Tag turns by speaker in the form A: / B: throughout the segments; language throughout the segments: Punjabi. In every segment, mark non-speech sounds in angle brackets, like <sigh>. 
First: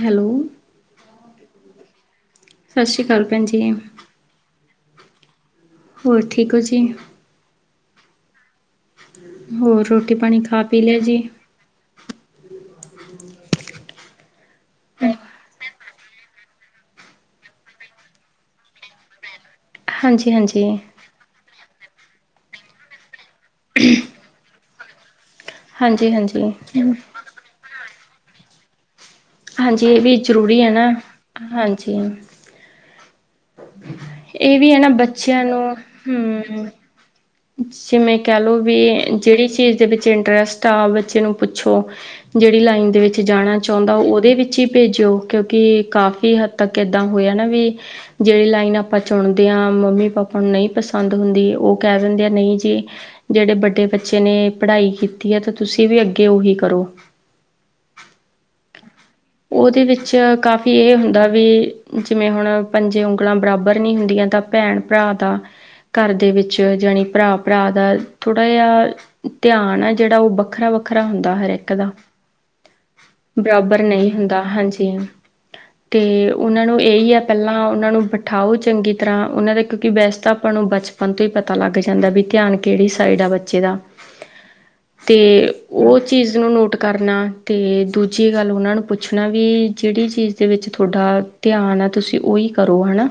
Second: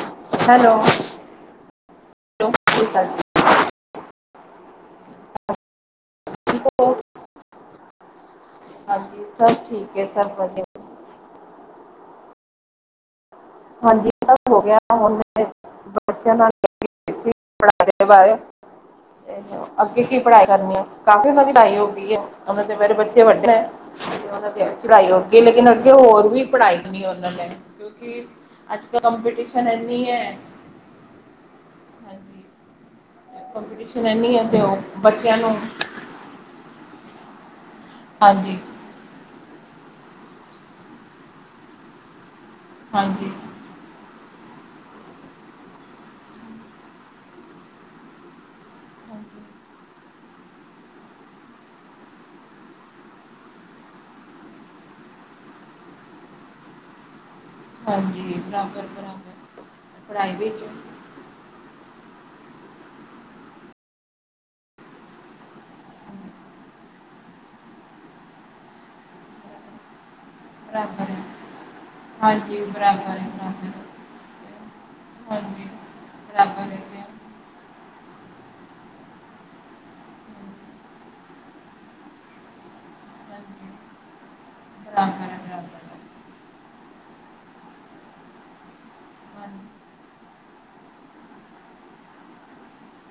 A: ਹੈਲੋ, ਸਤਿ ਸ੍ਰੀ ਅਕਾਲ। ਪੰਜੈਮ। ਹੋਰ ਠੀਕ ਓ ਜੀ।
B: ਹਾਂਜੀ ਸਭ
A: ਹੋਰ
B: ਠੀਕ ਹੈ
A: ਰੋਟੀ,
B: ਸਭ
A: ਪਾਨੀ
B: ਵਧੀਆ
A: ਖਾ-ਪੀ ਲਯਾ ਜੀ?
B: ਹਾਂਜੀ ਸਬ ਹੋਗਯਾ ਹੁਨ <unintelligible> ਬੱਚਯਾ ਨਾਲ ਪੜ੍ਹਾਈ ਬਾਰੇ ਅੱਗੇ ਕੀ
A: ਹਾਂਜੀ
B: ਪੜ੍ਹਾਈ
A: ਹਾਂਜੀ
B: ਕਰਨੀ ਆ। ਕਾਫੀ ਉਹਨਾਂ ਦੀ ਲਣਾਈ ਹੋਂਦੀ ਐ, ਓਹਨਾ ਦੇ ਮੇਰੇ ਬੱਚੇ ਵੱਡੇ ਹੈ <unintelligible> ਪੜਾਈ ਹੋਗੀ ਲੇਕਿਨ ਅੱਗੇ
A: ਹਾਂਜੀ
B: ਹੋਰ ਵੀ
A: ਹਾਂਜੀ
B: ਪੜਾਈ ਵੀ ਨੀ ਓਨਾਂ ਨੇ ਕਯੋਕਿ ਅਜ ਕਲ ਕਮਪੀਟਟੀਸ਼ਨ
A: ਹਾਂਜੀ ਇਹ
B: ਇਨੀ ਹੈ।
A: <unintelligible> ਨਾ, ਹਾਂਜੀ।
B: ਹਾਂਜੀ ਕੰਪੀਟੀਸ਼ਨ ਇੰਨੀ
A: ਇਹ
B: ਤੇ
A: ਵੀ
B: ਉਹ
A: ਹੈ ਨਾ ਬੱਚਿਆਂ ਨੂੰ ਹਮ। ਜਿਵੇਂ ਕਹਿ
B: ਹਾਂਜੀ
A: ਲਓ ਵੀ ਜਿਹੜੀ ਚੀਜ਼ ਦੇ ਵਿੱਚ ਇੰਟਰਸਟ ਆ ਬੱਚੇ ਨੂੰ ਪੁੱਛੋ। ਜੇੜੀ ਲਾਈਨ ਦੇ ਵਿੱਚ
B: ਹਾਂਜੀ
A: ਜਾਣੈ ਚੋਂਦਾ ਓਦੇ ਵਿੱਚ ਈ ਪੇਜੋ ਕਿਯੋਕਿ ਕਾਫ਼ੀ ਹੱਦ ਤੱਕ ਐਦਾ ਹੋਯਾ ਨਾ ਵੀ ਜੇੜੀ ਲਾਈਨ ਆਪਾ
B: ਹਾਂਜੀ
A: ਚੁਨਦੇ ਆਂ, ਮੰਮੀ-ਪਾਪਾ ਨੂੰ ਨਈ ਪਸੰਦ ਹੁੰਦੀ, ਓ ਕਹਿ ਦਿੰਦੇ ਆ ਨਹੀਂ ਜੀ। ਜੇਹੜੇ ਵੱਡੇ ਬੱਚੇ ਨੇ ਪੜ੍ਹਾਈ ਕੀਤੀ ਐ ਤੇ, ਤੁਸੀਂ ਵੀ ਅੱਗੇ ਓਹੀ ਕਰੋ।
B: ਹਾਂਜੀ ਬਰਾਬਰ ਬਰਾਬਰ।
A: ਓਹਦੇ ਵਿੱਚ ਕਾਫੀ ਏਹ ਹੁੰਦਾ ਵੀ ਜਿਵੇਂ ਹੁਣ ਪੰਜੇ ਉਂਗਲਾਂ ਬਰਾਬਰ ਨੀ ਹੁੰਦੀਆਂ ਤਾ ਪੈਣ-ਪਰਾ ਦਾ, ਘੱਰ ਦੇ ਵਿੱਚ ਜਣੀ ਪੱਰਾ, ਪੱਰਾ ਦਾ ਥੋੜਾ ਜਾ ਧਿਆਨ ਐ, ਜੇੜਾ ਓ ਵੱਖਰਾ -ਵੱਖਰਾ
B: ਬਰਾਬਰ ਹੈ
A: ਹੁੰਦਾ ਹਰ ਏਕ ਦਾ
B: ਹਾਂਜੀ ਬਰਾਬਰ ਹੈ
A: <inaudible> ਬਰਾਬਰ ਨਹੀਂ ਹੁੰਦਾ, ਹਾਂਜੀ।
B: ਹਾਂਜੀ
A: ਤੇ ਉਹਨਾਂ
B: ਬਰਾਬਰ
A: ਨੂੰ
B: ਰਹਿੰਦੇ ਹਾਂ
A: ਇਹੀ ਹੈ ਪਹਿਲਾਂ ਉਹਨਾਂ ਨੂੰ ਬਿਠਾਓ ਚੰਗੀ ਤਰ੍ਹਾਂ ਉਹਨਾਂ ਦਾ ਕਿਉਂਕਿ ਵੈਸ ਤਾਂ ਆਪਾਂ ਨੂੰ ਬਚਪਨ? ਆਪਾਂ ਤੋਂ ਹੀ ਪਤਾ ਲੱਗ ਜਾਂਦਾ ਵੀ ਧਿਆਨ? ਕਿਹੜੀ ਸਾਈਡ ਆ ਬੱਚੇ
B: ਹਾਂਜੀ
A: ਦਾ ਤੇ
B: ਬਰਾਬਰ ਹੈ ਬਰਾਬਰ
A: ਉਹ?
B: ਹੈ
A: ਚੀਜ਼ ਨੂੰ ਨੋਟ ਕਰਨਾ, ਤੇ ਦੂਜੀ ਗਾੱਲ ਓਨਾਂ ਨੂੰ ਪੁੱਛਨਾ ਵੀ
B: ਹਾਂਜੀ
A: ਜੇੜੀ ਚੀਜ਼ ਤੇ ਵਿੱਚ ਥੋੱਡਾ ਧਿਆਨ ਆ, ਤੁਸੀ ਓਈ ਕਰੋ, ਹੈਣਾ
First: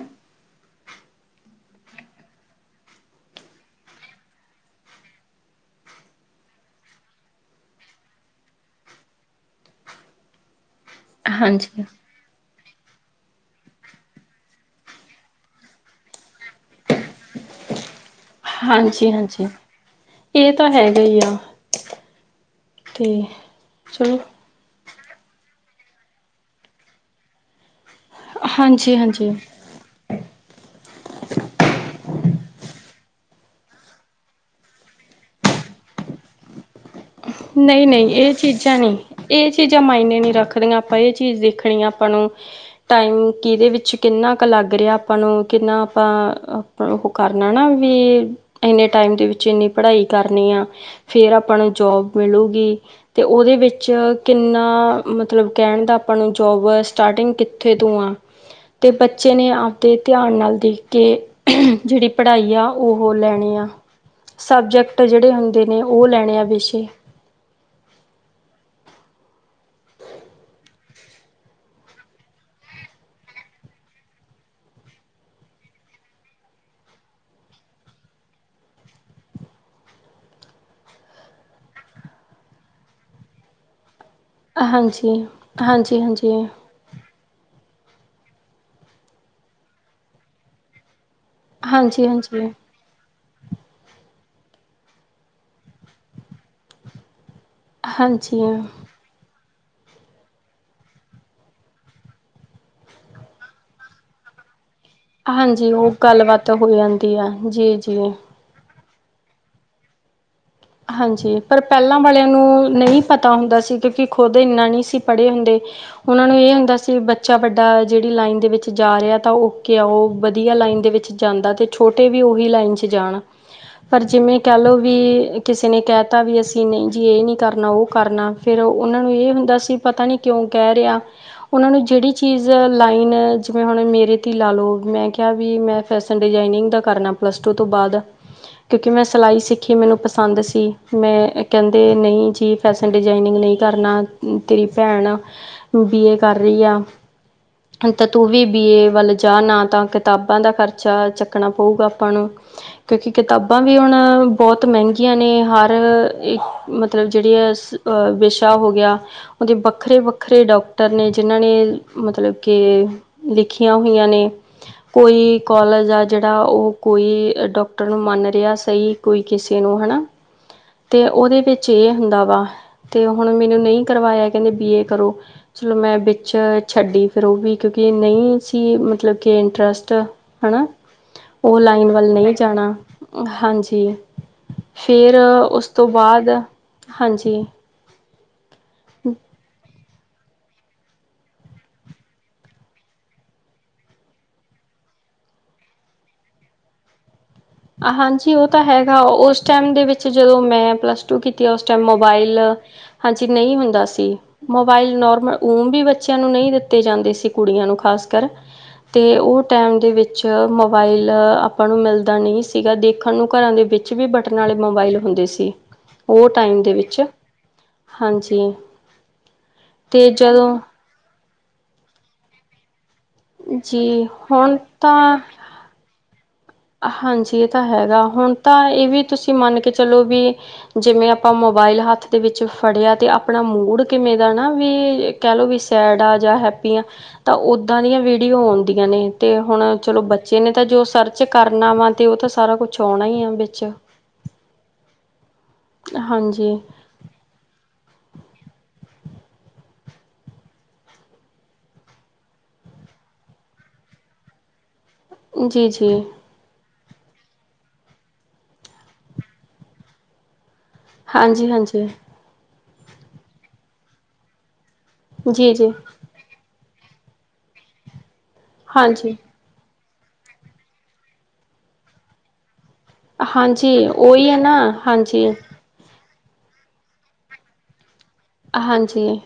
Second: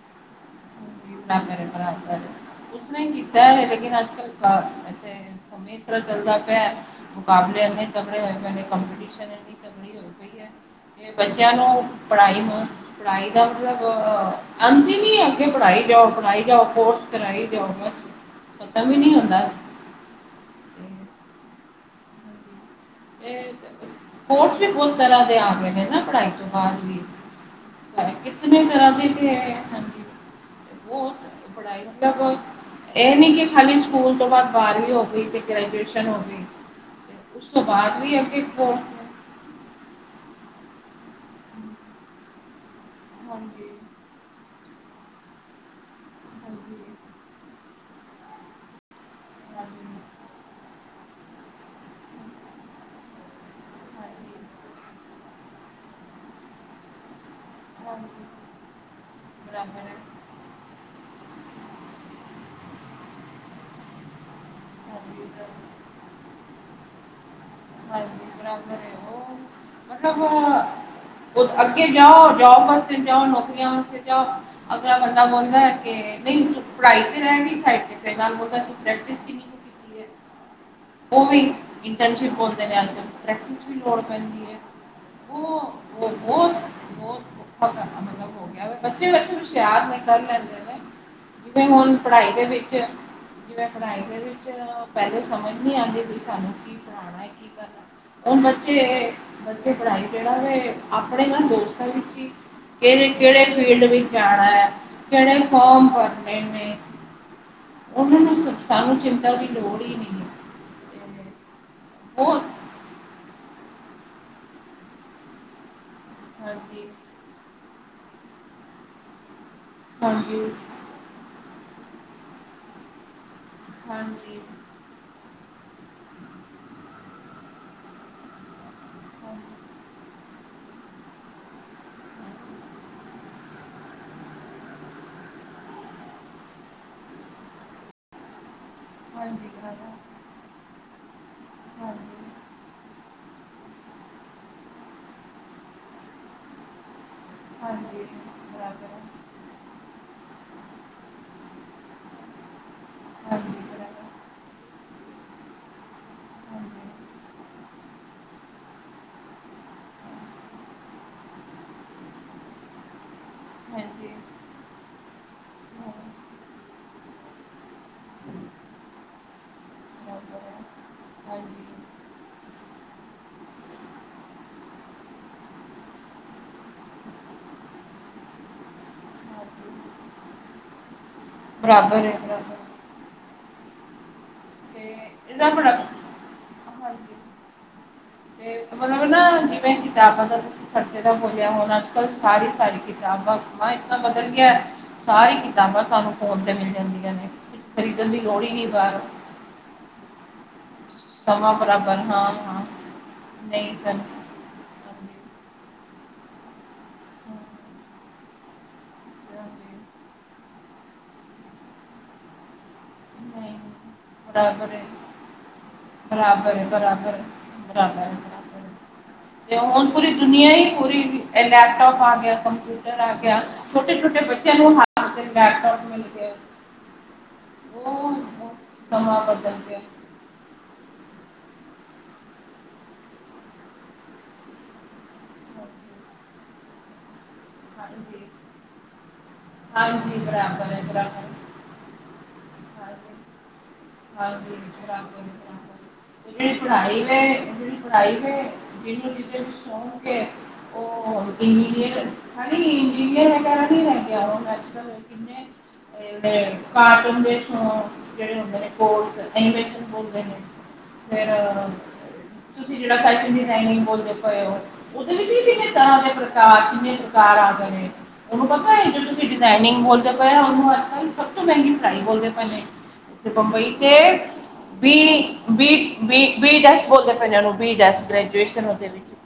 B: <unintelligible> ਕੂਛ ਨਹੀ ਕੀਤਾ ਏ ਲੇਕਿਨ, ਅੱਜ-ਕੱਲ <unintelligible> ਜਿਸਤਰਾ ਚੱਲਦਾ ਪਿਆ ਮੁਕਾਬਲੇੇ ਤਗੜੇ ਹੋਏ ਪ ਕਪਟੀਸ਼ਨ।
A: <inaudible>
B: ਤੇ ਬੱਚਿਆਂ
A: ਹਾਂਜੀ।
B: ਨੂੰ। ਪੜ੍ਹ ਪੜ੍ਹਾਈ ਦਾ ਮਤਲਬ ਅੰਤ ਨਹੀਂ ਅਗੇ ਪੜ੍ਹਾਈ? ਜਾਓ ਪੜਾਈ ਜਾਓ ਕੋਰਸ ਕਰਾਈ ਜਾਓ ਬਸ ਖਤਮ ਹੀ ਨਹੀਂ
A: ਹਾਂਜੀ-ਹਾਂਜੀ
B: ਹੁੰਦਾ।
A: ਇਹ ਤਾਂ
B: ਤੇ-
A: ਹੈਗਾ ਹੀ ਆ। ਤੇ ਚਲੋ
B: ਕੋਰਸ ਵੀ ਬਹੁਤ ਤਰ੍ਹਾਂ ਦੇ ਆ ਗਏ ਹੈ ਨਾ ਪੜ੍ਹਾਈ ਤੋਂ ਬਾਅਦ ਵੀ। ਕਿਤਨ ਤਰ੍ਹਾਂ ਦੇ
A: ਹਾਂਜੀ-ਹਾਂਜੀ
B: ਹੈ ਹਾਂਜੀ ਪੜਾਈ? ਏ ਨੀ ਕਿ ਖਾਲੀ ਸਕੂਲ ਤੋ ਬਾਦ ਬਾਰਵੀ ਹੋਗੀ, ਤੇ ਗ੍ਰੈਜੂਏਸ਼ਨ ਹੋਗੀ।
A: ਨਹੀਂ ਨਹੀਂ ਇਹ ਚੀਜ਼ਾਂ
B: ਕੋਰਸ
A: ਨਹੀਂ।
B: ਨੇ
A: ਇਹ ਚੀਜ਼ਾਂ ਮਾਇਨੇ ਨੀ ਰੱਖਦੀਆਂ ਆਪਾਂ ਇਹ ਚੀਜ਼ ਦੇਖਣੀ ਆ ਆਪਾਂ ਨੂੰ ਟਾਈਮ
B: ਹਾਂਜੀ
A: ਕਿਦੇ ਵਿੱਚ? ਕਿੰਨਾ ਕ ਲੱਗ ਰੇਆ ਆਪਾ ਨੂੰ, ਕਿੰਨਾ
B: ਹਾਂਜੀ
A: ਆਪਾ ਓ ਕਾਰਨੈ ਨਾ ਵੀ ਏਨੇ ਟਾਈਮ ਦੇ ਵਿੱਚ ਏਨੀ
B: ਹਾਂਜੀ
A: ਪੜਾਈ ਕਰਨੀ ਆ, ਫੇਰ ਆਪਾ ਨੂੰ ਜੋਬ ਮਿਲੁਗੀ। ਤੇ ਓਹਦੇ ਵਿੱਚ
B: ਹਾਂਜੀ ਹਾਂਜੀ
A: ਕਿੰਨਾ ਮਤਲਬ ਕਹਿਣ ਦਾ, ਆਪਾਂ ਨੂੰ ਜੋਬ ਵ ਸਟਾਰਟਿੰਗ
B: ਹਾਂਜੀ।
A: ਤੇ ਬੱਚੇ ਨੇ ਆਪਦੇ ਧਿਆਨ ਨਾਲ ਦੇਖ ਕੇ। <unintelligible> ਜੇਹੜੀ ਪੜ੍ਹਾਈ ਆ, ਓਹੋ ਲੈਣੀ ਆਂ। ਸਬਜੈਕਟ
B: ਹਾਂਜੀ
A: ਜਿਹੜੇ
B: ਸਰ,
A: ਹੁੰਦੇ ਨੇ ਉਹ ਲੈਣੇ ਆ ਵਿੇਸ਼ੇ।
B: ਹਾਂਜੀ <unintelligible> ਮਤਲਬ ਅੱਗੇ ਜਾਓ ਜੋਬ ਵਾਸਤੇ ਜਾਓ ਨੌਕਰੀਆਂ ਵਾਸਤੇ ਜਾਓ। ਅਗਲਾ ਬੰਦਾ ਬੋਲਦਾ ਕਿ ਨਹੀਂ ਪੜ੍ਹਾਈ ਤੇ ਰਹਿ ਗਈ ਸਡ ਤੇ ਤੂੰ ਪ੍ਰੈਕਟਿਸ?
A: <inaudible>
B: ਓਵੀ ਇੰਟਰਨਸ਼ਿਪ ਬੋਲਦੇ ਨੇ <unintelligible> ਪ੍ਰੈਕਟਿਸ ਵੀ ਲੋੜ ਪੈਂਦੀ
A: ਹਾਂਜੀ। ਹਾਂਜੀ,
B: ਮੁੂਮ ਮਾਓ
A: ਹਾਂਜੀ,
B: ਬਹੁਤ ਮਤਲਬ ਹੋ ਗਿਆ, ਬੱਚੇ ਵੈਸੇ ਹੁਸ਼ਿਆਰ ਨੇ ਕਰ ਲੈਂਦੇ ਨੇ। ਜਿਵੇਂ, ਹੁਣ
A: ਹਾਂਜੀ,
B: ਪੜ੍ਹਾਈ ਦੇ
A: ਹਾਂਜੀ।
B: ਵਿੱਚ। ਜਿਵੇਂ ਪੜ੍ਹਾਈ ਦੇ ਵਿੱਚ, ਪਹਿਲੇ ਸਮਝ ਨੀ ਆਉਂਦੀ ਸੀ ਸਾਨੂੰ, ਕਿ ਪੁੜ੍ਹਣਾ? ਕ ਹੁਣ,
A: ਹਾਂਜੀ,
B: ਬੱਚੇ- ਬੱਚੇ ਪੜ੍ਹਾਈ ਜਿਹੜਾ ਏ ਆਪਣੇ ਨਾ ਦੋਸਤਾਂ ਵਿੱਚ ਹੀ, ਕਿਹੜੇ -ਕਿਹੜੇ ਫੀਲਡ ਵਿੱਚ ਜਾਣਾ ਆ। ਜਿਹੜੇ,
A: ਹਾਂਜੀ
B: ਫੋਮ
A: ਉਹ
B: ਭਰਨੇ
A: ਗੱਲਬਾਤ ਹੋ
B: ਨੇ,
A: ਜਾਂਦੀ ਆ ਜੀ, ਜੀ।
B: ਉਹਨਾਂ ਨੂੰ? ਸਾਨੂੰ, ਚਿੰਤਾ ਦੀ ਲੋੜ ਹੀ ਨਈ ਐ।
A: ਹਾਂਜੀ, ਪਰ ਪਹਿਲਾ ਵਾਲਿਆ
B: ਬਹੁਤ
A: ਨੂੰ, ਨਹੀ ਪਤਾ ਹੁੰਦਾ ਸੀ। ਕਿਉਕਿ, ਖੁਦ ਏਨਾ ਨਹੀਂ ਸੀ ਪੜ੍ਹੇ ਹੁੰਦੇ, ਉਹਨਾਂ ਨੂੰ ਏਹ ਹੁੰਦਾ
B: ਹਾਂਜੀ
A: ਸੀ ਬ ਬੱਚਾ ਵੱਡਾ, ਜਿਹੜੀ ਲਾਈਨ ਦੇ ਵਿੱਚ ਜਾ ਰਿਹਾ ਤਾਂ ਓਕੇ ਆ, ਉਹ
B: ਹਾਂਜੀ
A: ਵਧੀਆ ਲਾਈਨ ਦੇ ਵਿੱਚ? ਜਾਂਦਾ ਤੇ ਛੋਟੇ ਵੀ, ਓਹੀ ਲਾਈਨ ਚ ਜਾਣਾ, ਪਰ ਜਿਵੇਂ
B: ਹਾਂਜੀ
A: ਕੈਲੋ ਵੀ ਕਿਸੇ ਨੇ ਕਹਿ ਤਾ ਵੀ, ਅਸੀਂ ਨਹੀਂ ਜੀ ਇਹ ਨਹੀਂ ਕਰਨਾ, ਉਹ ਕਰਨਾ ਫਿਰ ਉਹਨਾਂ ਨੂੰ ਇਹ
B: ਹਾਂਜੀ
A: ਹੁੰਦਾ, ਸੀ ਪਤਾ ਨਹੀਂ? ਕਿਉਂ ਕਹਿ ਰਹੇ ਹਾਂ? ਓਨਾਂ ਨੂੰ ਜੇੜੀ ਚੀਜ਼, ਲਾਈਨ ਜਿਵੇਂ ਹੁਨ ਮੇਰੇ ਤੇ ਈ ਲਾਲੋ, ਮੈਂ ਕੇਆ ਵੀ ਮੈਂ ਫੈਸਨ ਡਿਜ਼ਾਇਨਿੰਗ ਦਾ ਕਰਨਾ, ਪਲਸ ਟੂ ਤੋ ਬਾਦ ਕਉ ਕਿ, ਮੈਂ ਸਿਲਾਈ
B: ਹਾਂਜੀ
A: ਸਿੱਖੀ,
B: ਕਰਾਂਗਾ
A: ਮੈਨੂੰ ਪਸੰਦ ਸੀ, ਮੈਂ ਕਹਿੰਦੇ,
B: ਹਾਂਜੀ
A: ਨਹੀਂ ਜੀ ਫੈਸ਼ਨ ਡਿਜ਼ਾਇਨਿੰਗ ਨਹੀਂ, ਕਰਨਾ ਤੇਰੀ ਭੈਣ? ਬੀਏ, ਕਰ ਰਹੀ ਆ
B: ਹਾਂਜੀ
A: ਤਾਂ ਤੂੰ ਵੀ, ਬੀ ਏ
B: ਬਰਾਬਰ ਹੈ
A: ਵੱਲ? ਜਾਂ, ਨਾ ਤਾਂ ਕਿਤਾਬਾਂ ਦਾ ਖਰਚਾ, ਚੱਕਣਾ ਪਊਗਾ ਆਪਾਂ ਨੂੰ। ਕਉਂ ਕਿ, ਕਿਤਾਬਾ
B: ਹਾਂਜੀ
A: ਵੀ ਹੁਣ
B: ਕਰਾਂਗਾ
A: ਬੋਤ ਮੈਂਗੀ ਜਨੀ, ਹਰ ਇੱਕ
B: ਹਾਂਜੀ
A: ਮਤਲਬ ਜਿੜੀਆਂ ਆ ਵਿਸ਼ਾ ਹੋ ਗਿਆ ਉਹਦੇ, ਵੱਖਰੇ -ਵੱਖਰੇ ਡਾਕਟਰ ਨੇ ਜਿਨਾਂ ਨੇ ਮਤਲਬ ਕੇ? ਲਿਖੀਆਂ ਹੋਈਆਂ
B: ਹਾਂਜੀ
A: ਨੇ। ਕੋਈ ਕੋਲੇਜ
B: ਹਾਂ,
A: ਆ, ਜੇਹੜਾ ਓਹ ਕੋਈ ਡਾਕਟਰ ਨੂੰ ਮੰਨ ਰੇਹਾ ਸਹੀ, ਕੋਈ ਕਿਸੇ ਨੂੰ ਹਨਾ
B: ਬਰਾਬਰ ਹੈ
A: ਤੇ ਉਹਦੇ,
B: ਹਾਂਜੀ
A: ਵਿੱਚ ਇਹ
B: ਹਾਂਜੀ
A: ਹੁੰਦਾ ਵਾ, ਤੇ ਹੁਣ ਮੈਨੂੰ ਨਹੀਂ ਕਰਵਾਇਆ ਕਹਿੰਦੇ, ਬੀਏ ਕਰੋ? ਚਲੋ ਮੈਂ, ਵਿੱਚ ਛੱਡੀ ਫਿਰ ਉਹ ਵੀ ਕਿਉਂਕਿ, ਨਹੀਂ ਸੀ ਮਤਲਬ ਕਿ ਇੰਟਰਸਟ? ਹਨਾ, ਉਹ ਲਾਈਨ
B: ਬਰਾਬਰ
A: ਵੱਲ
B: ਹੈ
A: ਨਹੀਂ
B: ਬਰਾਬਰ
A: ਜਾਣਾ। ਹਾਂਜੀ,
B: ਤੇ
A: ਫਿਰ
B: ਇਹਦਾ
A: ਉਸ
B: ਬੜਾ
A: ਤੋਂ ਬਾਅਦ ਹਾਂਜੀ।
B: ਮੱਤਲਬ ਨਾ, ਜਿਵੇ ਕਿਤਾਬਾਂ ਦਾ ਖਰਚੇ ਦਾ ਬੋਲਿਆ ਹੁਣ ਅੱਜ- ਕੱਲ੍ਹ, ਸਾਰੀ -ਸਾਰੀ ਕਿਤਾਬਾਂ ਸਮਾਂ ਇਨਾ ਬਦਲ ਗਿਆ। ਸਾਰੀ ਕਿਤਾਬਾਂ, ਸਾਨੂੰ ਫੋਨ ਤੇ ਮਿਲ ਜਾਂਦੀਆਂ ਨੇ।
A: ਆ
B: ਖਰੀਦਣ ਦੀ
A: ਹਾਂਜੀ,
B: ਲੋੜ
A: ਓ
B: ਹੀ
A: ਤਾ
B: ਨਹੀਂ
A: ਹੈਗਾ,
B: ਬਾਹਰ
A: ਓਸ ਟਾਈਮ ਦੇ ਵਿੱਚ ਜਦੋ ਮੈਂ ਪਲੱਸ ਟੂ ਕੀਤੀ,
B: ਸਮਾਂ
A: ਓਸ ਟਾਈਮ
B: ਬਰਾਬਰ ਹਾਂ
A: ਮੋਬਾਇਲ,
B: ਹਾਂ
A: ਹਾਂਜੀ, ਨਈ
B: ਨਹੀਂ
A: ਹੁੰਦਾ
B: ਸਨ
A: ਸੀ। ਮੋਬਾਇਲ
B: ਹਾਂਜੀ
A: ਨੋਰਮਲ, ੳ ਵੀ ਬੱਚਿਆਂ ਨੂੰ ਨਹੀਂ ਦਿੱਤੇ ਜਾਂਦੇ ਸੀ, ਕੁੜੀਆਂ,
B: ਹਾਂ
A: ਨੂੰ ਖ਼ਾਸ ਕਰ ਅਤੇ, ਉਹ ਟਾਈਮ ਦੇ ਵਿੱਚ ਮੋਬਾਈਲ ਆਪਾਂ ਨੂੰ, ਮਿਲਦਾ ਨਹੀਂ ਸੀ। ਸੀਗਾ ਦੇਖਣ ਨੂੰ, ਘਰਾਂ
B: ਨਹੀਂ
A: ਦੇ ਵਿੱਚ ਵੀ ਬਟਨ ਵਾਲੇ,
B: ਬਰਾਬਰ ਹੈ
A: ਮੋਬਾਈਲ ਹੁੰਦੇ ਸੀ। ਓ
B: ਬਰਾਬਰ
A: ਟਾਈਮ
B: ਹੈ
A: ਦੇ ਵਿੱਚ,
B: ਬਰਾਬਰ ਹੈ ਬਰਾਬਰ ਹੈ
A: ਹਾਂਜੀ।
B: ਬਰਾਬਰ ਹੈ। ਤੇ ਹੁਣ ਪੂਰੀ ਦੁਨਆ ਹੀ, ਪੂਰੀ ਲੈਪਟੋਪ ਆ, ਗਿਆ ਕੰਪਿ? ਜਾ ਲੈ ਕੇ ਆ, ਛੋਟੇ,
A: ਜੀ
B: ਛੋਟੇ ਬੱਚਿਆਂ
A: ਹੁਣ
B: ਨੂੰ,
A: ਤਾਂ
B: ਲੈਪਟੋਪ ਮਿਲ ਗਿਆ।
A: ਹਾਂਜੀ, ਏਹ ਤਾਂ ਹੈਗਾ,
B: ਉਹ
A: ਹੁਣ
B: ਬਹੁਤ
A: ਤਾਂ ਏਹ ਵੀ
B: ਸਮਾਂ
A: ਤੁਸੀਂ
B: ਬਦਲ
A: ਮੰਨ ਕੇ
B: ਗਿਆ
A: ਚਲੋ ਵੀ। ਜਿਵੇਂ ਆਪਾਂ, ਮੋਬਾਇਲ ਹੱਥ ਦੇ ਵਿੱਚ ਫੜਿਆ, ਅਤੇ ਆਪਣਾ ਮੂਡ, ਕਿਵੇਂ ਦਾ ਨਾ ਵੀ? ਕਹਿ ਲਓ ਵੀ, ਸੈਡ ਆਂ, ਜਾਂ ਹੈਪੀ ਆਂ। ਤਾ ਓੱਦਾ ਦੀਆਂ,
B: ਹਾਂਜੀ
A: ਵੀਡੀਓ ਔਂਦੀਆਂ ਨੇ, ਤੇ ਹੁਣ ਚਲੋ
B: ਹਾਂਜੀ
A: ਬੱਚੇ ਨੇ, ਤਾ
B: ਬਰਾਬਰ ਹੈ
A: ਜੋ ਸਰਚ ਕੀਤਾ
B: ਬਰਾਬਰ ਹੈ।
A: ਕਾਰਨਾ ਵਾ, ਤੇ ਓਤੇ ਸਾਰਾ ਕੁਛ ਔਣਾ, ਈ ਆ ਵਿੱਚ
B: <unintelligible> <inaudible>
A: ਹਾਂਜੀ
B: ਪੜਾਈ ਦੇ, ਜਿਨੂੰ ਕਿਤੇ ਸ਼ੌਂਕ ਏ ਉਹ ਇੰਜੀਰੀਅਰ ਹ ਨੀ, ਇੰਜੀਨੀਅਰ ਹੈਗਾ ਕੀ ਲੈ ਕੇ ਆਵਾ ਮੈਂ?
A: ਜੀ -ਜੀ।
B: ਕਾਰਟੂਨ ਦੇ ਫੋਨ, ਜਿਹੜੇ ਹੁੰਦੇ ਨੇ ਬੋਲਸ ਫੇਰ
A: ਹਾਂਜੀ ਹਾਂਜੀ
B: <inaudible> ਤੁਸੀ ਜੇਹਣਾ ਫੈਸ਼ਨ-ਡਿਜਾ਼ਇਨਿੰਗ ਬੋਲਦੇ ਪਏ ਔ, ਓਹਦ
A: ਜੀ- ਜੀ <inaudible>
B: ਦੇ ਪ੍ਰਕਾਰ, ਕਿੰਨੇ ਪ੍ਰਕਾਰ ਆ ਗਏ ਨੇ, ਉਹਨੂੰ ਪਤਾ ਹੈ ਜੋਂ
A: ਹਾਂਜੀ
B: ਤੁਸੀ <unintelligible> <unintelligible> ਬੋਲਦੇ ਪਏ ਆ ਉਹਨੂੰ ਅੱਜ ਕਲ ਸਬਤੋਂ ਮਹਿੰਗੀ ਫਰਾਈ ਬੋਲਦੇ ਪਏ ਨੇ। <inaudible> ਬੰਬਈ
A: ਹਾਂਜੀ
B: ਤੇ
A: ਉਹੀ ਹੈ ਨਾ
B: <inaudible> ਬੀ
A: ਹਾਂਜੀ
B: B B B dash dash ਬੋਲਦੇ ਪਏ ਨੂੰ ਬੀ ਡੱਸ ਗ੍ਰ
A: ਹਾਂਜੀ,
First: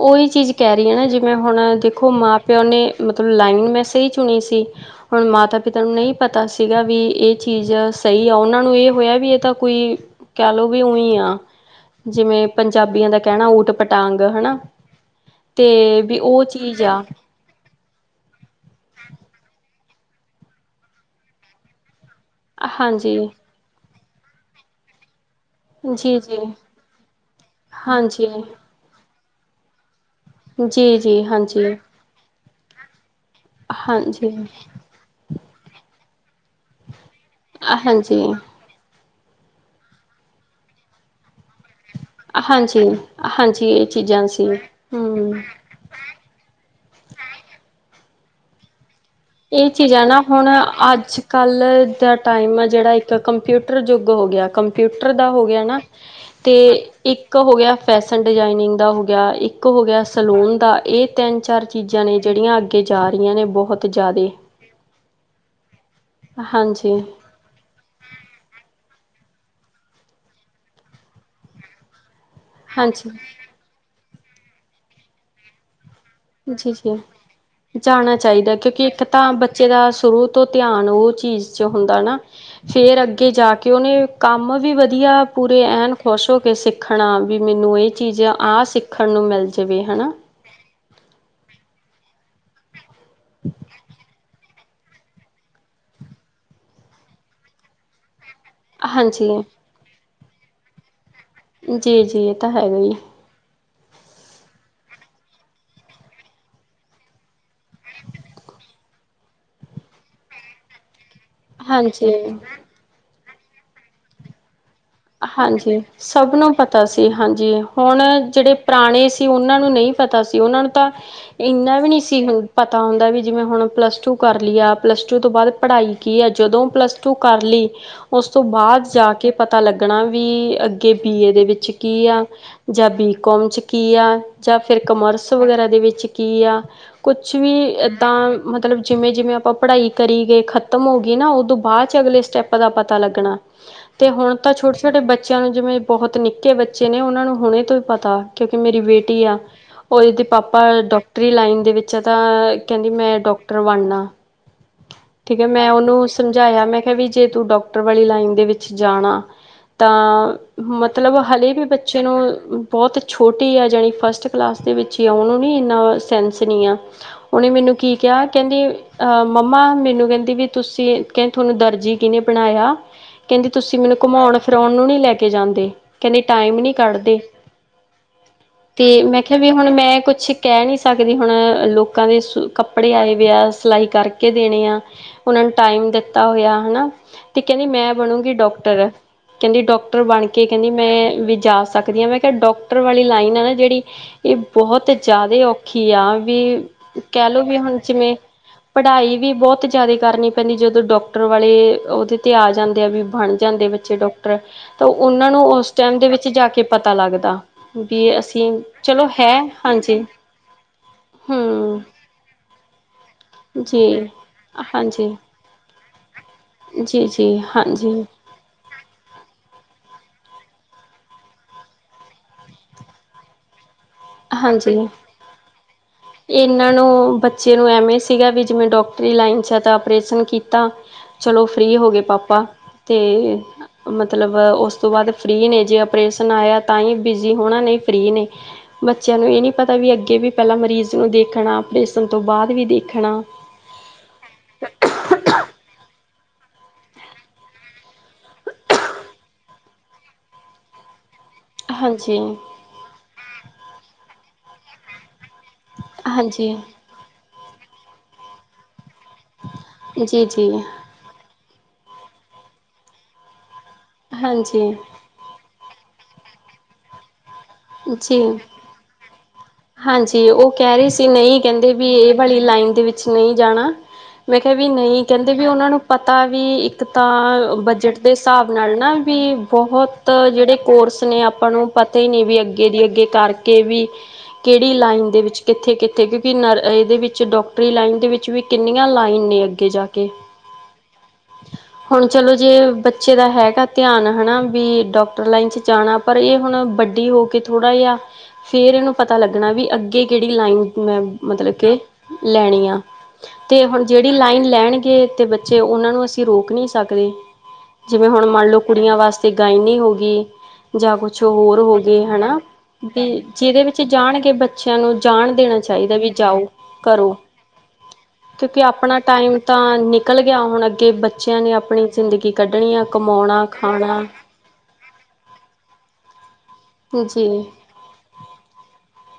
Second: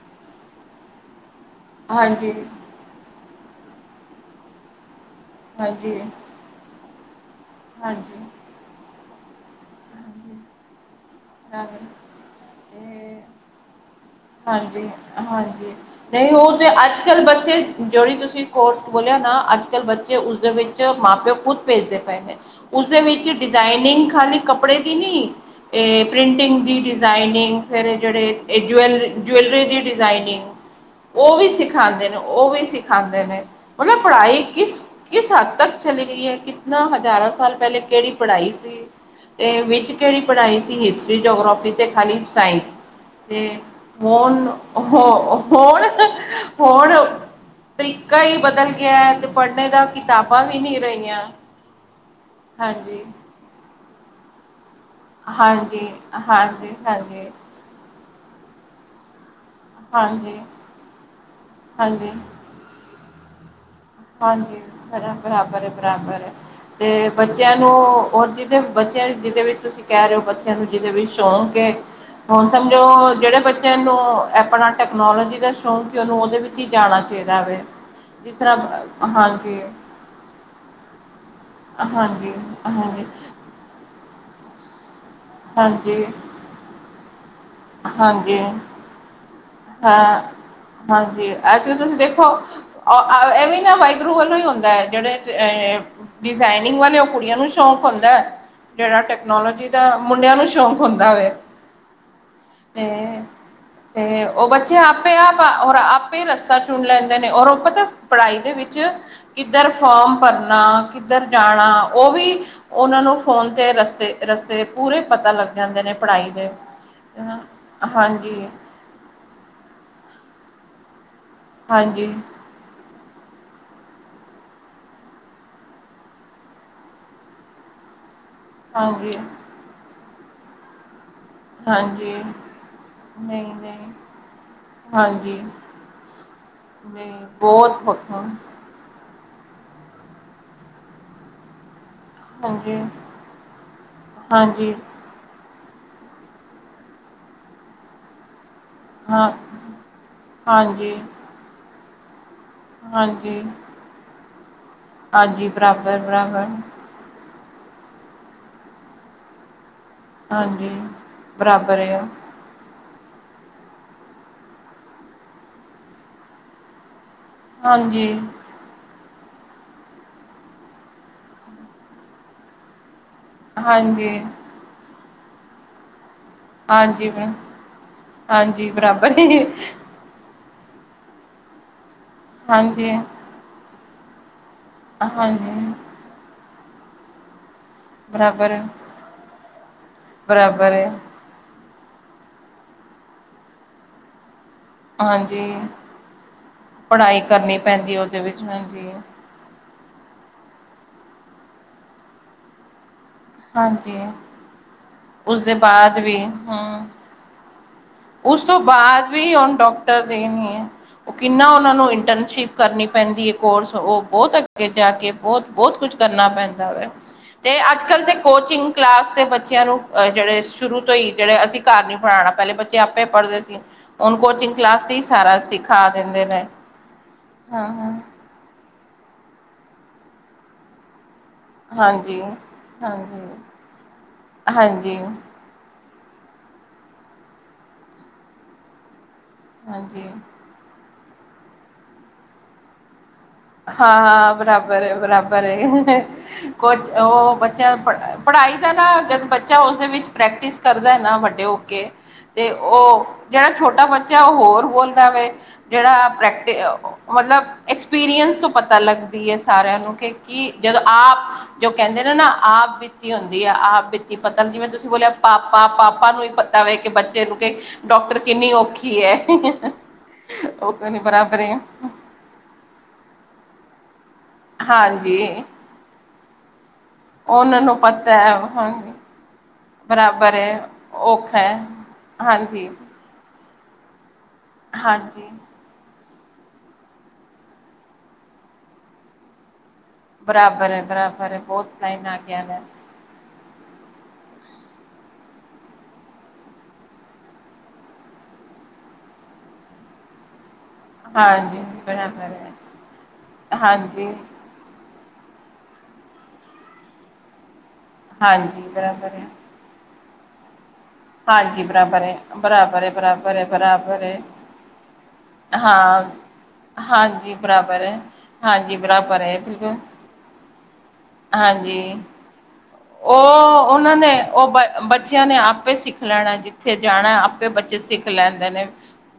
A: ਔਈ ਚੀਜ਼ ਕੈਰੀ ਆਨ ਨਾ, ਜਿਵੇਂ ਹੁਣ ਦੇਖੋ
B: ਹਾਂਜੀ
A: ਮਾਂ ਪਿਓ ਨੇ ਮਤਲਬ ਲਾਈਨ ਮੈਂ ਸਹੀ ਚੁਣੀ ਸੀ। ਹੁਣ ਮਾਤਾ ਪਿਤਾ ਨੂੰ
B: ਹਾਂਜੀ
A: ਨਹੀਂ ਪਤਾ ਸੀਗਾ ਵੀ ਇਹ ਚੀਜ਼
B: ਹਾਂਜੀ
A: ਸਹੀ ਆ ਉਹਨਾਂ ਨੂੰ ਏਹ ਹੋਇਆ ਵੀ ਏਹ ਤਾਂ ਕੋਈ ਕੇਹ ਲੋਓ ਵੀ ਉਵੇਈ ਆ,
B: ਹਾਂਜੀ।
A: ਜਿਵੇਂ ਪੰਜਾਬੀਆਂ ਦਾ
B: ਤੇ
A: ਕਹਿਣਾ ਊਟ ਪਟਾਂਗ ਹਨਾ।
B: ਹਾਂਜੀ- ਹਾਂਜੀ
A: ਤੇ ਵੀ
B: ਨ ਈ
A: ਉਹ
B: ਔ ਤੇ
A: ਚੀਜ਼
B: ਅੱਜ
A: ਆ
B: ਕੱਲ ਬੱਚੇ ਜਿਹੜੀ ਤੁਸੀਂ ਕੋਰਸ ਬੋਲਿਆ ਨਾ ਅੱਜ ਕੱਲ ਬੱਚੇ ਉਸਦੇ ਵਿੱਚ ਮਾਂ ਪਿਓ ਖੁਦ ਭੇਜਦੇ ਪਏ ਨੇ। ਓਸਦੇ
A: ਹਾਂਜੀ
B: ਵਿੱਚ ਡਿਜ਼ਾਇਨਿੰਗ ਖਾਲੀ ਕਪੜੇ ਦੀ ਨੀ, ਏਹ
A: ਜੀ-ਜੀ
B: ਪ੍ਰਿੰਟਿੰਗ ਦੀ ਡਿਜ਼ਾਇਨਿੰਗ ਫਿਰ ਏਹ
A: ਹਾਂਜੀ
B: ਜਿਹੜੇ ਜਵੈਲ ਜਵੈਲਰੀ ਦੀ ਡਿਜ਼ਾਇਨਿੰਗ।
A: ਜੀ-ਜੀ
B: ਓਹ ਵੀ
A: ਹਾਂਜੀ।
B: ਸਿਖਾਂਦੇ ਨੇ- ਓਹ ਵੀ ਸਿਖਾਂਦੇ ਨੇ, ਮਤਲਬ
A: ਹਾਂਜੀ,
B: ਪੜ੍ਹਾਈ ਕਿਸ ਕਿਸ ਹੱਦ ਤੱਕ ਚਲੀ ਗਈ ਏ ਕਿਤਨਾ ਹਜ਼ਾਰਾਂ ਸਾਲ ਪਹਿਲੇ ਕਿਹੜੀ
A: ਹਾਂਜੀ,
B: ਪੜ੍ਹਾਈ ਸੀ। ਤੇ ਵਿੱਚ ਕਿਹੜੀ ਪੜ੍ਹਾਈ ਸੀ ਹਿਸਟਰੀ ਜੋਗਰਾਫੀ ਤੇ ਖਾਲੀ ਸਾਇੰਸ
A: ਹਾਂਜੀ,
B: <unintelligible> ਤੇ
A: ਹਾਂਜੀ ਇਹ ਚੀਜ਼ਾਂ
B: ਹੂਨ?
A: ਸੀ
B: ਹੋ
A: ਹੂੰ।
B: ਹੋਣ ਹੋਣ ਤਰੀਕਾ ਹੀ ਬਦਲ ਗਿਆ।
A: ਇਹ
B: ਪੜ੍ਹਨੇ ਦਾ
A: ਚੀਜਾਂ ਨਾ
B: ਕਿਤਾਬਾਂ
A: ਹੁਣ
B: ਵੀ ਨਹੀਂ
A: ਅੱਜ
B: ਰਹੀਆਂ
A: -ਕੱਲ ਦਾ ਟਾਈਮ ਆਂ, ਜੇਹੜਾ
B: ਹਾਂਜੀ
A: ਏਕ ਕੰਪਿਊਟਰ ਜੂ਼ਗ ਹੋ ਗਿਆ, ਕੰਪਿਊਟਰ ਦਾ ਹੋ ਗਿਆ ਨਾ
B: ਹਾਂਜੀ
A: ਅਤੇ
B: ਹਾਂਜੀ ਹਾਂਜੀ
A: ਇੱਕ ਹੋ ਗਿਆ ਫੈਸ਼ਨ ਡਿਜ਼ਾਇਨਿੰਗ ਦਾ ਹੋ ਗਿਆ ਇੱਕ ਹੋ ਗਿਆ
B: ਹਾਂਜੀ
A: ਸਲੂਨ ਦਾ ਇਹ ਤਿੰਨ ਚਾਰ ਚੀਜ਼ਾਂ
B: ਹਾਂਜੀ
A: ਨੇ ਜਿਹੜੀਆਂ ਅੱਗੇ ਕੇ ਜਾ ਰਹੀਆਂ ਨੇ ਬਹੁਤ ਜ਼ਿਆਦੇ
B: ਹਾਂਜੀ ਬਰਾਬਰ ਹੈ ਬਰਾਬਰ ਹੈ
A: ਹਾਂਜੀ
B: ਤੇ ਬੱਚੇਆਂ ਨੂੰ ਓ ਜਿਹਦੇ ਬੱਚੇਆਂ, ਜਿਹਦੇ ਵਿੱਚ ਤੁਸੀਂ ਕਹਿ ਰਹੇ ਹੋ, ਬੱਚੇਆਂ ਨੂੰ ਜਿਹਦੇ ਵਿੱਚ ਸ਼ੌਕ ਏ। ਹੁਣ
A: ਹਾਂਜੀ
B: ਸਮਝੋ ਜਿਹੜੇ ਬੱਚਿਆਂ ਨੂੰ ਆਪਣਾ ਟੈਕਨੋਲੋਜੀ ਦੱਸ ਓ- ਉਹਨੂੰ ਓਹਦੇ ਵਿੱਚ ਹੀ
A: ਜੀ
B: ਜਾਣਾ
A: ਜੀ
B: ਚਾਹੀਦਾ ਵੈ,
A: ਜਾਣਾ
B: ਜਿਸ
A: ਚਾਹੀਦਾ
B: ਤਰ੍ਹਾਂ
A: ਕਿਉਂਕਿ ਇੱਕ ਤਾਂ ਬੱਚੇ
B: ਹਾਂਜੀ
A: ਦਾ ਸ਼ੁਰੂ ਤੋਂ ਧਿਆਨ ਉਹ ਚੀਜ਼। ਹੁੰਦਾ ਨਾ
B: ਹਾਂਜੀ,
A: ਫੇਰ
B: ਹਾਂਜੀ,
A: ਅੱਗੇ ਜਾ ਕੇ ਉਹਨੇ ਕੰਮ ਵੀ ਵਧੀਆ ਪੂਰੇ ਐਨ
B: ਹਾਂਜੀ,
A: ਖੁਸ਼ ਹੋ ਕਿ ਸਿੱਖਣਾ ਵੀ ਮੈਨੂੰ ਇਹ ਚੀਜ਼
B: ਹਾਂਜੀ,
A: ਆਹ ਸਿੱਖਣ ਨੂੰ ਮਿਲ ਜਾਵੇ ਹਨਾ।
B: ਹਾਂ। ਹਾਂਜੀ ਅੱਜ ਤੁਸੀਂ ਦੇਖੋ, ਅ-ਆ ਏਹ ਵੀ ਨਾ ਵਾਹਿਗੁਰੂ ਵੱਲੋਂ ਹੀ ਹੁੰਦਾ ਐ ਜਿਹੜੇ ਏ ਡਿਜ਼ਾਇਨਿੰਗ ਵਾਲੇ ਉਹ ਕੁੜੀਆਂ ਨੂੰ ਸ਼ੌਂਕ ਹੁੰਦਾ ਜਿਹੜਾ
A: ਹਾਂਜੀ
B: ਟੈਕਨੋਲੋਜੀ ਤਾਂ ਮੁੰਡਿਆਂ ਨੂੰ ਸ਼ੌਕ ਹੁੰਦਾ ਵੇ।
A: ਜੀ -ਜੀ ਏਹ ਤਾਂ ਹੈਗਾ ਹੀ ਏ।
B: ਤੇ ਤੇ ਔ ਬੱਚੇ ਆਪੇ ਆਪ ਹੋਰ ਆਪੇ ਹੀ ਰਸਤਾ ਚੁਣ ਲੈਂਦੇ ਨੇ ਔਰ ਉਹ ਪਤਾ ਪੜ੍ਹਾਈ ਦੇ ਵਿੱਚ ਕਿੱਧਰ ਫੋਮ ਭਰਨਾ। ਕਿੱਧਰ ਜਾਣਾ ਉਹ
A: ਹਾਂਜੀ
B: ਵੀ ਉਹਨਾਂ ਨੂੰ ਫੋਨ ਤੇ ਰਸਤੇ ਰਸਤੇ ਪੂਰੇ ਪਤਾ ਲੱਗ
A: ਹਾਂਜੀ,
B: ਜਾਂਦੇ ਨੇ ਪੜ੍ਹਾਈ
A: ਸਭ
B: ਦੇ
A: ਨੂੰ ਪਤਾ ਸੀ, ਹਾਂਜੀ ਹੁਣ
B: ਹਾਂਜੀ
A: ਜੇਹੜੇ ਪੁਰਾਣੇ ਸੀ ਉਹਨਾਂ ਨੂੰ ਨਹੀਂ ਪਤਾ ਸੀ ਉਹਨਾਂ ਨੂੰ ਤਾਂ ਇੰਨਾ ਵੀ ਨਹੀਂ
B: ਹਾਂਜੀ
A: ਸੀ ਹੁ ਪਤਾ ਹੁੰਦਾ ਵੀ ਜਿਵੇਂ ਹੁਣ ਪਲੱਸ-ਟੂ ਕਰ ਲੀ ਆ ਪਲੱਸ-ਟੂ ਤੋਂ ਬਾਅਦ ਪੜ੍ਹਾਈ ਕੀ ਆ ਜਦੋਂ ਪਲੱਸ ਤੂੰ ਕਰ ਲਈ ਓਸ ਤੋਂ ਬਾਅਦ ਜਾ
B: ਹਾਂਜੀ
A: ਕੇ ਪਤਾ ਲੱਗਣਾ ਵੀ ਅੱਗੇ ਬੀਏ ਦੇ ਵਿੱਚ ਕੀ
B: ਹਾਂਜੀ
A: ਆ, ਜਾਂ ਬੀਕੋਮ
B: ਨਹੀਂ
A: ਚ
B: ਨਹੀਂ
A: ਕੀ ਆ, ਜਾਂ ਫਿਰ ਕਾਮਰਸ
B: ਹਾਂਜੀ
A: ਵਗੈਰਾ ਦੇ ਵਿੱਚ ਕੀ ਆ
B: ਨਹੀਂ
A: ਕੁਛ ਵੀ
B: ਬਹੁਤ ਵੱਖਰਾ
A: ਏਦਾਂ ਮਤਲਬ ਜਿਵੇਂ -ਜਿਵੇਂ, ਆਪਾਂ ਪੜ੍ਹਾਈ ਕਰੀ ਗਏ ਖ਼ਤਮ ਹੋ ਗਈ ਨਾ ਉਦੋਂ ਬਾਅਦ 'ਚ ਅਗਲੇ ਸ <unintelligible> ਦਾ
B: ਹਾਂਜੀ
A: ਪਤਾ ਲੱਗਣਾ ਤੇ ਹੁਣ
B: ਹਾਂਜੀ
A: ਛੋਡੇ ਬੱਚਿਆਂ ਨੂੰ ਜਿਵੇਂ ਬਹੁਤ ਨਿੱਕੇ ਬੱਚੇ ਨੇ ਉਹਨਾ ਨੂੰ ਹੁਣੇ ਤੋਂ ਹੀ ਪਤਾ। ਕਿਉਂਕਿ ਮੇਰੀ ਬੇਟੀ
B: ਹਾਂ
A: ਆ ਓਦੇ ਤੇ ਪਾਪਾ
B: ਹਾਂਜੀ
A: ਡਾਕਟਰੀ ਲਾਈਨ ਦੇ ਵਿੱਚ ਆ ਤਾਂ ਕਹਿੰਦੀ ਮੈਂ
B: ਹਾਂਜੀ
A: ਡੋਕਟਰ ਬਣਨਾ। ਠੀਕ ਐ
B: ਹਾਂਜੀ
A: ਮੈਂ
B: ਬਰਾਬਰ
A: ਉਹਨੂੰ
B: ਬਰਾਬਰ
A: ਸਮਝਾਇਆ ਮੈਂ ਕਿਹਾ ਵੀ ਜੇ ਤੂੰ ਡੋਕਟਰ ਵਾਲੀ ਲਾਈਨ ਦੇ ਵਿੱਚ ਜਾਣਾ ਤਾਂ
B: ਹਾਂਜੀ
A: ਮਤਲਬ ਹਲੇੇ ਵੀ
B: ਬਰਾਬਰ
A: ਬੱਚੇ
B: ਆ
A: ਨੂੰ। ਬੋਤ ਛੋਟੀ ਆ ਜਾਣੀ ਫਸਟ ਕਲਾਸ ਦੇ ਵਿੱਚ ਈ ਆ ਔਨੂੰ ਨੀ ਏਨਾ ਸੈਂਸ ਨ ਈ ਆ ਔਨੇ ਮੈਨੂੰ ਕੀ
B: ਹਾਂਜੀ
A: ਕਿਹਾ ਕੈਂਦੇ ਅਹਮ ਮੰਮਾ ਮੈਨੂੰ ਕਹਿੰਦੀ ਵੀ ਤੁਸੀਂ ਕਹਿੰ ਤੁਹਾਨੂੰ ਦਰਜੀ ਕਿਹਨੇ ਬਣਾਇਆ? ਕੈਂਦੀ ਤੁਸੀਂ ਮੈਨੂੰ
B: ਹਾਂਜੀ
A: ਘੁਮਾਉਣ ਫਿਰਾਉਣ ਨੂੰ ਨੀ ਲੈ ਕੇ ਜਾਂਦੇ ਕਹਿਣੀ ਟਾਈਮ ਨੀ
B: ਹਾਂਜੀ
A: ਕੱਢਦੇ
B: ਹਾਂਜੀ
A: ਤੇ
B: ਬਰਾਬਰ
A: ਮੈਂ ਕਿਹਾ ਵੀ ਹੁਣ ਮੈਂ ਕੁਛ। ਕਹਿ ਨੀ ਸਕਦੀ ਹੁਣ, ਲੋਕਾਂ ਦੇ ਸੁ
B: ਹਾਂਜੀ
A: ਕੱਪੜੇ ਆਏ ਵੀ ਆ ਸਿਲਾਈ ਕਰਕੇ ਦੇਣੇ ਆ ਉਹਨਾਂ ਨੂੰ
B: ਹਾਂਜੀ
A: ਟਾਈਮ ਦਿੱਤਾ ਹੋਇਆ ਹਨਾ ਤੇ ਕਹਿੰਦੀ ਮੈਂ। ਬਣੂਗੀ
B: ਬਰਾਬਰ
A: ਡਾਕਟਰ ਕਹਿੰਦੀ ਡਾਕਟਰ ਬਣ ਕੇ ਕਹਿੰਦੀ
B: ਬਰਾਬਰ ਹੈ
A: ਮੈਂ ਵੀ ਜਾ ਸਕਦੀ ਹਾਂ ਮੈਂ ਤੇ ਡਾੱਕਟਰ ਵਾਲੀ ਲਾਈਨ ਆਂ ਨਾ ਜਿਹੜੀ ਏਹ ਬਹੁਤ ਜ਼ਿਆਦਾ ਈ
B: ਹਾਂਜੀ
A: ਔਖੀ ਆ ਵੀ
B: ਪੜ੍ਹਾਈ
A: ਕਹਿ ਲਓ ਵੀ
B: ਕਰਨੀ
A: ਹੁਣ
B: ਪੈਂਦੀ
A: ਜਿਵੇਂ
B: ਉਹਦੇ ਵਿੱਚ ਹਾਂਜੀ
A: ਪੜ੍ਹਾਈ ਵੀ ਬੋਤ ਜਾਦੇ ਕਰਨੀ ਪੈਂਦੀ ਐ ਜਦੋਂ ਡੋਕਟਰ ਵਾਲੇ ਉਹਦੇ ਤੇ ਆ ਜਾਂਦੇ ਆ ਵੀ ਬਣ ਜਾਂਦੇ ਬੱਚੇ
B: ਹਾਂਜੀ
A: ਡਾਕਟਰ ਤਾਂ ਉਹਨਾਂ ਨੂੰ
B: ਉਸਦੇ
A: ਉਸ ਟਾਈਮ
B: ਬਾਅਦ
A: ਦੇ
B: ਵੀ
A: ਵਿੱਚ ਜਾ ਕੇ
B: ਹਮ
A: ਪਤਾ ਲੱਗਦਾ। ਵੀ
B: ਉਸ
A: ਅਸੀਂ
B: ਤੋਂ
A: ਚਲੋ
B: ਬਾਅਦ
A: ਹੈ
B: ਵੀ ਹੁਨ
A: ਹਾਂਜੀ
B: ਡਾਕਟਰ ਨੇ ਹੂੰ। ਕਿੰਨਾ ਉਹਨਾਂ
A: ਹੂੰ
B: ਨੂੰ ਇੰਟਨਸ਼ਿਪ ਕਰਨੀ ਪੈਂਦੀ ਐਂ। ਕੋਰਸ
A: ਜੀ
B: ਔਹ ਬੋਤ ਅੱਗੇ ਜਾ ਕੇ
A: ਹਾਂਜੀ
B: ਬੋਤ -ਬੋਤ ਕੁਛ ਕਰਨਾ ਪੈਂਦਾ ਵੈ,
A: ਜੀ ਜੀ
B: ਤੇ ਅੱਜ
A: ਹਾਂਜੀ
B: ਕੱਲ ਦੇ ਕੋਚਿੰਗ ਕਲਾਸ ਦੇ ਬੱਚਿਆਂ ਨੂੰ ਅ ਜਿਹੜੇ ਸ਼ੁਰੂ ਤੋਂ ਹੀ ਜਿਹੜੇ ਅਸੀਂ ਘਰ ਨੀ ਪੜ੍ਹਾਣਾ ਪਹਿਲੇ ਬੱ ਆਪੇ ਪੜ੍ਹਦੇ ਸੀ ਹੁਣ ਕੋਚਿੰਗ
A: ਹਾਂਜੀ
B: ਕਲਾਸ ਤੇ ਹੀ ਸਾਰਾ ਸਿਖਾ ਦਿੰਦੇ। ਨੇ।
A: ਇਹਨਾਂ ਨੂੰ ਬੱਚੇ ਨੂੰ
B: ਹਾਂ ਹਾਂ
A: ਐਵੇਂ ਸੀਗਾ ਵੀ ਜਿਵੇਂ ਡੋਕਟਰੀ ਲਾਈਨ 'ਚ ਤਾਂ ਆਪਓਰੇਸ਼ਨ ਕੀਤਾ। ਚਲੋ ਫਰੀ ਹੋ ਗਏ
B: ਹਾਂਜੀ
A: ਪਾਪਾ ਤੇ
B: ਹਾਂਜੀ
A: ਮਤਲਬ ਉਸ ਤੋਂ
B: ਹਾਂਜੀ
A: ਬਾਅਦ ਫਰੀ ਨੇ ਜੇ ਪ੍ਰੇਸ਼ਨ ਆਇਆ ਤਾਂ ਹੀ ਬਿਜ਼ੀ ਹੋਣਾਨਹੀਂ ਫਰੀ ਨੇ, ਬੱਚਿਆਂ ਨੂੰ ਏਹ ਨੀ ਪਤਾ ਵੀ
B: ਹਾਂਜੀ
A: ਅੱਗੇ ਵੀ ਪੈਂਲਾਂ ਮਰੀਜ਼ ਚਲੋ ਦੇਖਣਾ ਅਪਰੇਸਨ ਤੋਂ ਬਾਅਦ ਵੀ ਦੇਖਣਾ।
B: ਹਾਂ ਹਾਂ ਬਰਾਬਰ ਏ ਬਰਾਬਰ ਏ ਕੁਛ ਉਹ ਬੱਚਿਆਂ ਪੜ੍ਹਾਈ ਦਾ ਨਾ ਜਦ ਬੱਚਾ ਉਸਦੇ ਵਿੱਚ ਪ੍ਰੈਕਟਿਸ ਕਰਦਾ ਨਾ ਵੱਡੇ ਹੋ
A: ਹਾਂਜੀ
B: ਤੇ ਉਹ ਜਿਹੜਾ ਛੋਟਾ ਬੱਚਾ ਉਹ ਹੋਰ ਬੋਲਦਾ ਵੇ। ਜੇਹੜਾ ਪ੍ਰੈਕਟੀ
A: ਹਾਂਜੀ
B: ਅ-ਓ ਮਤਲਬ ਐਕਸਪੀਰੀਅੰਸ ਤੋਂ ਪਤਾ ਲੱਗ ਸਾਰਿਆਂ ਨੂੰ ਕਿ
A: ਜੀ ਜੀ
B: ਕੀ ਜਦੋਂ ਆਪ ਜੋ ਕਹਿੰਦੇ ਨਾ -ਨਾ ਆਪ ਬੀਤੀ ਹੁੰਦੀ ਹੈ ਆਪ ਵਿੱਚ ਹੀ ਪਤਾ ਜਿਵੇਂ
A: ਹਾਂਜੀ
B: ਤੁਸੀਂ ਬੋਲਿਆ ਪਾਪਾ- ਪਾਪਾ ਨੂੰ ਹੀ ਪਤਾ ਵੇ ਕਿ ਬੱਚੇ ਨੂੰ ਡਾਕਟਰ
A: ਜੀ
B: ਕਿੰਨੀ ਔਖੀ ਹੈ
A: ਹਾਂਜੀ ਉਹ ਕਹਿ ਰਹੇ ਸੀ ਨਹੀਂ ਕਹਿੰਦੇ
B: <unintelligible>
A: ਵੀ ਇਹ ਵਾਲੀ ਲਾਈਨ ਦੇ ਵਿੱਚ ਨਹੀਂ ਜਾਣਾ। ਮੈਂ ਕਿਹਾ ਵੀ ਨਹੀਂ ਕਹਿੰਦੇ
B: ਹਾਂਜੀ
A: ਵੀ ਉਹਨਾਂ ਨੂੰ ਪਤਾ ਵੀ ਇਕ ਤਾਂ
B: ਉਹਨਾਂ ਨੂੰ
A: ਬਜਟ ਦੇ
B: ਪਤਾ ਹੈ
A: ਹਿਸਾਬ
B: ਹਾਂ
A: ਨਾਲ ਨਾ ਵੀ ਬਹੁਤ
B: ਬਰਾਬਰ
A: ਜਿਹੜੇ
B: ਹੈ
A: ਕੋਰਸ ਨੇ
B: ਔਖਾ
A: ਆਪਾਂ
B: ਹੈ
A: ਨੂੰ ਪਤਾ ਹੀ ਨੀ ਵੀ ਅੱਗੇ
B: ਹਾਂਜੀ
A: ਤੇ ਅੱਗੇ ਕਰਕੇ ਵੀ ਕੇੜੀ ਲਾਈਨ ਦੇ
B: ਹਾਂਜੀ
A: ਵਿੱਚ ਕਿੱਥੇ ਕਿਥ ਤੇ ਕਿਉਂਕਿ ਨਾਲ ਇਹਦੇ ਵਿੱਚ ਡੋਕਟਰੀ ਲਾਈਨ ਦੇ ਵਿੱਚ ਵੀ ਕਿੰਨੀਆਂ ਲਾਈਨ ਨੇ ਅੱਗੇ ਜਾ ਕ
B: ਬਰਾਬਰ ਐ- ਬਰਾਬਰ ਐ ਬਹੁਤ ਲਾਈਨਾਂ ਗਈਆਂ।
A: ਪਿੱਛੇ ਦਾ ਹੈਗਾ ਧਿਆਨ ਹਨਾ ਵੀ ਡਾਕਟਰ ਲਾਈਨ 'ਚ ਜਾਣਾ ਪਰ ਇਹ ਹੁਣ ਵੱਡੀ ਹੋ ਕੇ ਥੋੜਾ ਜਿਹਾ, ਫੇਰ ਏਨੂੰ ਪਤਾ ਲੱਗਨਾ ਵੀ ਅੱਗੇ ਕੇੜੀ ਲਾਈਨ ਮੈਂ ਮਤਲਬ
B: ਹਾਂਜੀ
A: ਕੇ
B: ਬਰਾਬਰ ਹੈ
A: ਲੈਣੀ ਆ ਤੇ ਹੁਣ
B: ਹਾਂਜੀ
A: ਜਿਹੜੀ ਲਾਈਨ ਲੈਣਗੇ ਤੇ ਬੱ ਚੇ ਉਹਨਾਂ ਨੂੰ ਅਸੀਂ ਰੋਕ ਨੀ ਸਕਦੇ। ਜਿਵੇਂ ਹੁਣ ਮੰਨ ਲਓ
B: ਹਾਂਜੀ
A: ਕੁੜੀਆਂ
B: ਬਰਾਬਰ ਹੈ
A: ਵਾਸਤੇ ਗਾਇਨੀ ਹੋ ਗਈ ਜਾਂ ਕੁਛ ਹੋਰ
B: ਹਾਂਜੀ
A: ਹੋ
B: ਬਰਾਬਰ
A: ਗੀ
B: ਹੈ
A: ਹਨਾ।
B: ਬਰਾਬਰ ਹੈ
A: ਵੀ
B: ਬਰਾਬਰ ਹੈ
A: ਜਿਹਦੇ ਵਿੱਚ
B: ਬਰਾਬਰ ਹੈ
A: ਜਾਣਗੇ ਬੱਚਿਆਂ ਨੂੰ ਜਾਣ ਦੇਣਾ ਚਾਹੀਦਾ
B: ਹਾਂ
A: ਵੀ ਜਾਓ ਕਰੋ।
B: ਹਾਂਜੀ ਬਰਾਬਰ ਹੈ
A: ਕਿਉਂਕਿ
B: ਹਾਂਜੀ
A: ਆਪਣਾ
B: ਬਰਾਬਰ
A: ਟਾਈਮ
B: ਹੈ ਬਿਲਕੁਲ
A: ਤਾਂ ਨਿਕਲ ਗਿਆ ਹੁਣ ਅੱਗੇ ਬੱਚਿਆਂ ਨੇ ਆਪਣੀ ਜ਼ਿੰਦਗੀ ਕੱਢਣੀ ਆਂ।
B: ਓਹ ਓਹਨਾਂ ਨੇ ਓਹ ਬ ਬੱਚਿਆਂ ਨੇ ਆਪੇ ਸਿੱਖ ਲੈਣਾ ਜਿ ਕਿਥੇ ਜਾਣਾ
A: ਜੀ
B: ਆਪੇ ਬੱਚੇ ਸਿੱਖ ਲੈਂਦੇ ਨੇ।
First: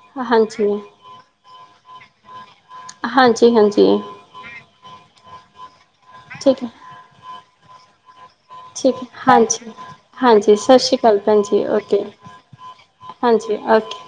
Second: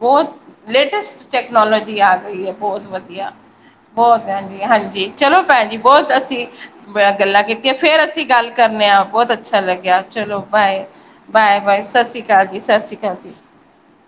B: ਬਹੁਤ
A: ਹਾਂਜੀ
B: ਲੇਟੈਸਟ ਟੈਕਨੋਲੋਜੀ ਆ ਗਈ ਹੈ ਬਹੁਤ ਵਧੀਆ
A: ਹਾਂਜੀ ਹਾਂਜੀ
B: ਬਹੁਤ ਹਾਂਜੀ- ਹਾਂਜੀ ਚਲੋ ਭੈਣ ਜੀ ਬਹੁਤ ਅਸੀਂ
A: ਠੀਕ ਹੈ
B: ਬ ਗੱਲਾਂ ਕੀਤੀਆਂ ਫੇਰ ਅਸੀਂ ਗੱਲ ਕਰਨੇ ਆ
A: ਠੀਕ ਹੈ
B: ਬਹੁਤ ਅੱਛਾ
A: ਹਾਂਜੀ
B: ਲੱਗਿਆ ਚਲੋ
A: ਹਾਂਜੀ ਸਤਿ
B: ਬਾਏ-
A: ਸ਼੍ਰੀ ਅਕਾਲ ਭੈਣ ਜੀ
B: ਬਾਏ-ਬਾਏ ਸਤਿ ਸ੍ਰੀ ਅਕਾਲ ਜੀ ਸਤਿ ਸ਼੍ਰੀ ਅਕਾਲ ਜੀ।
A: ਓ ਕੇ।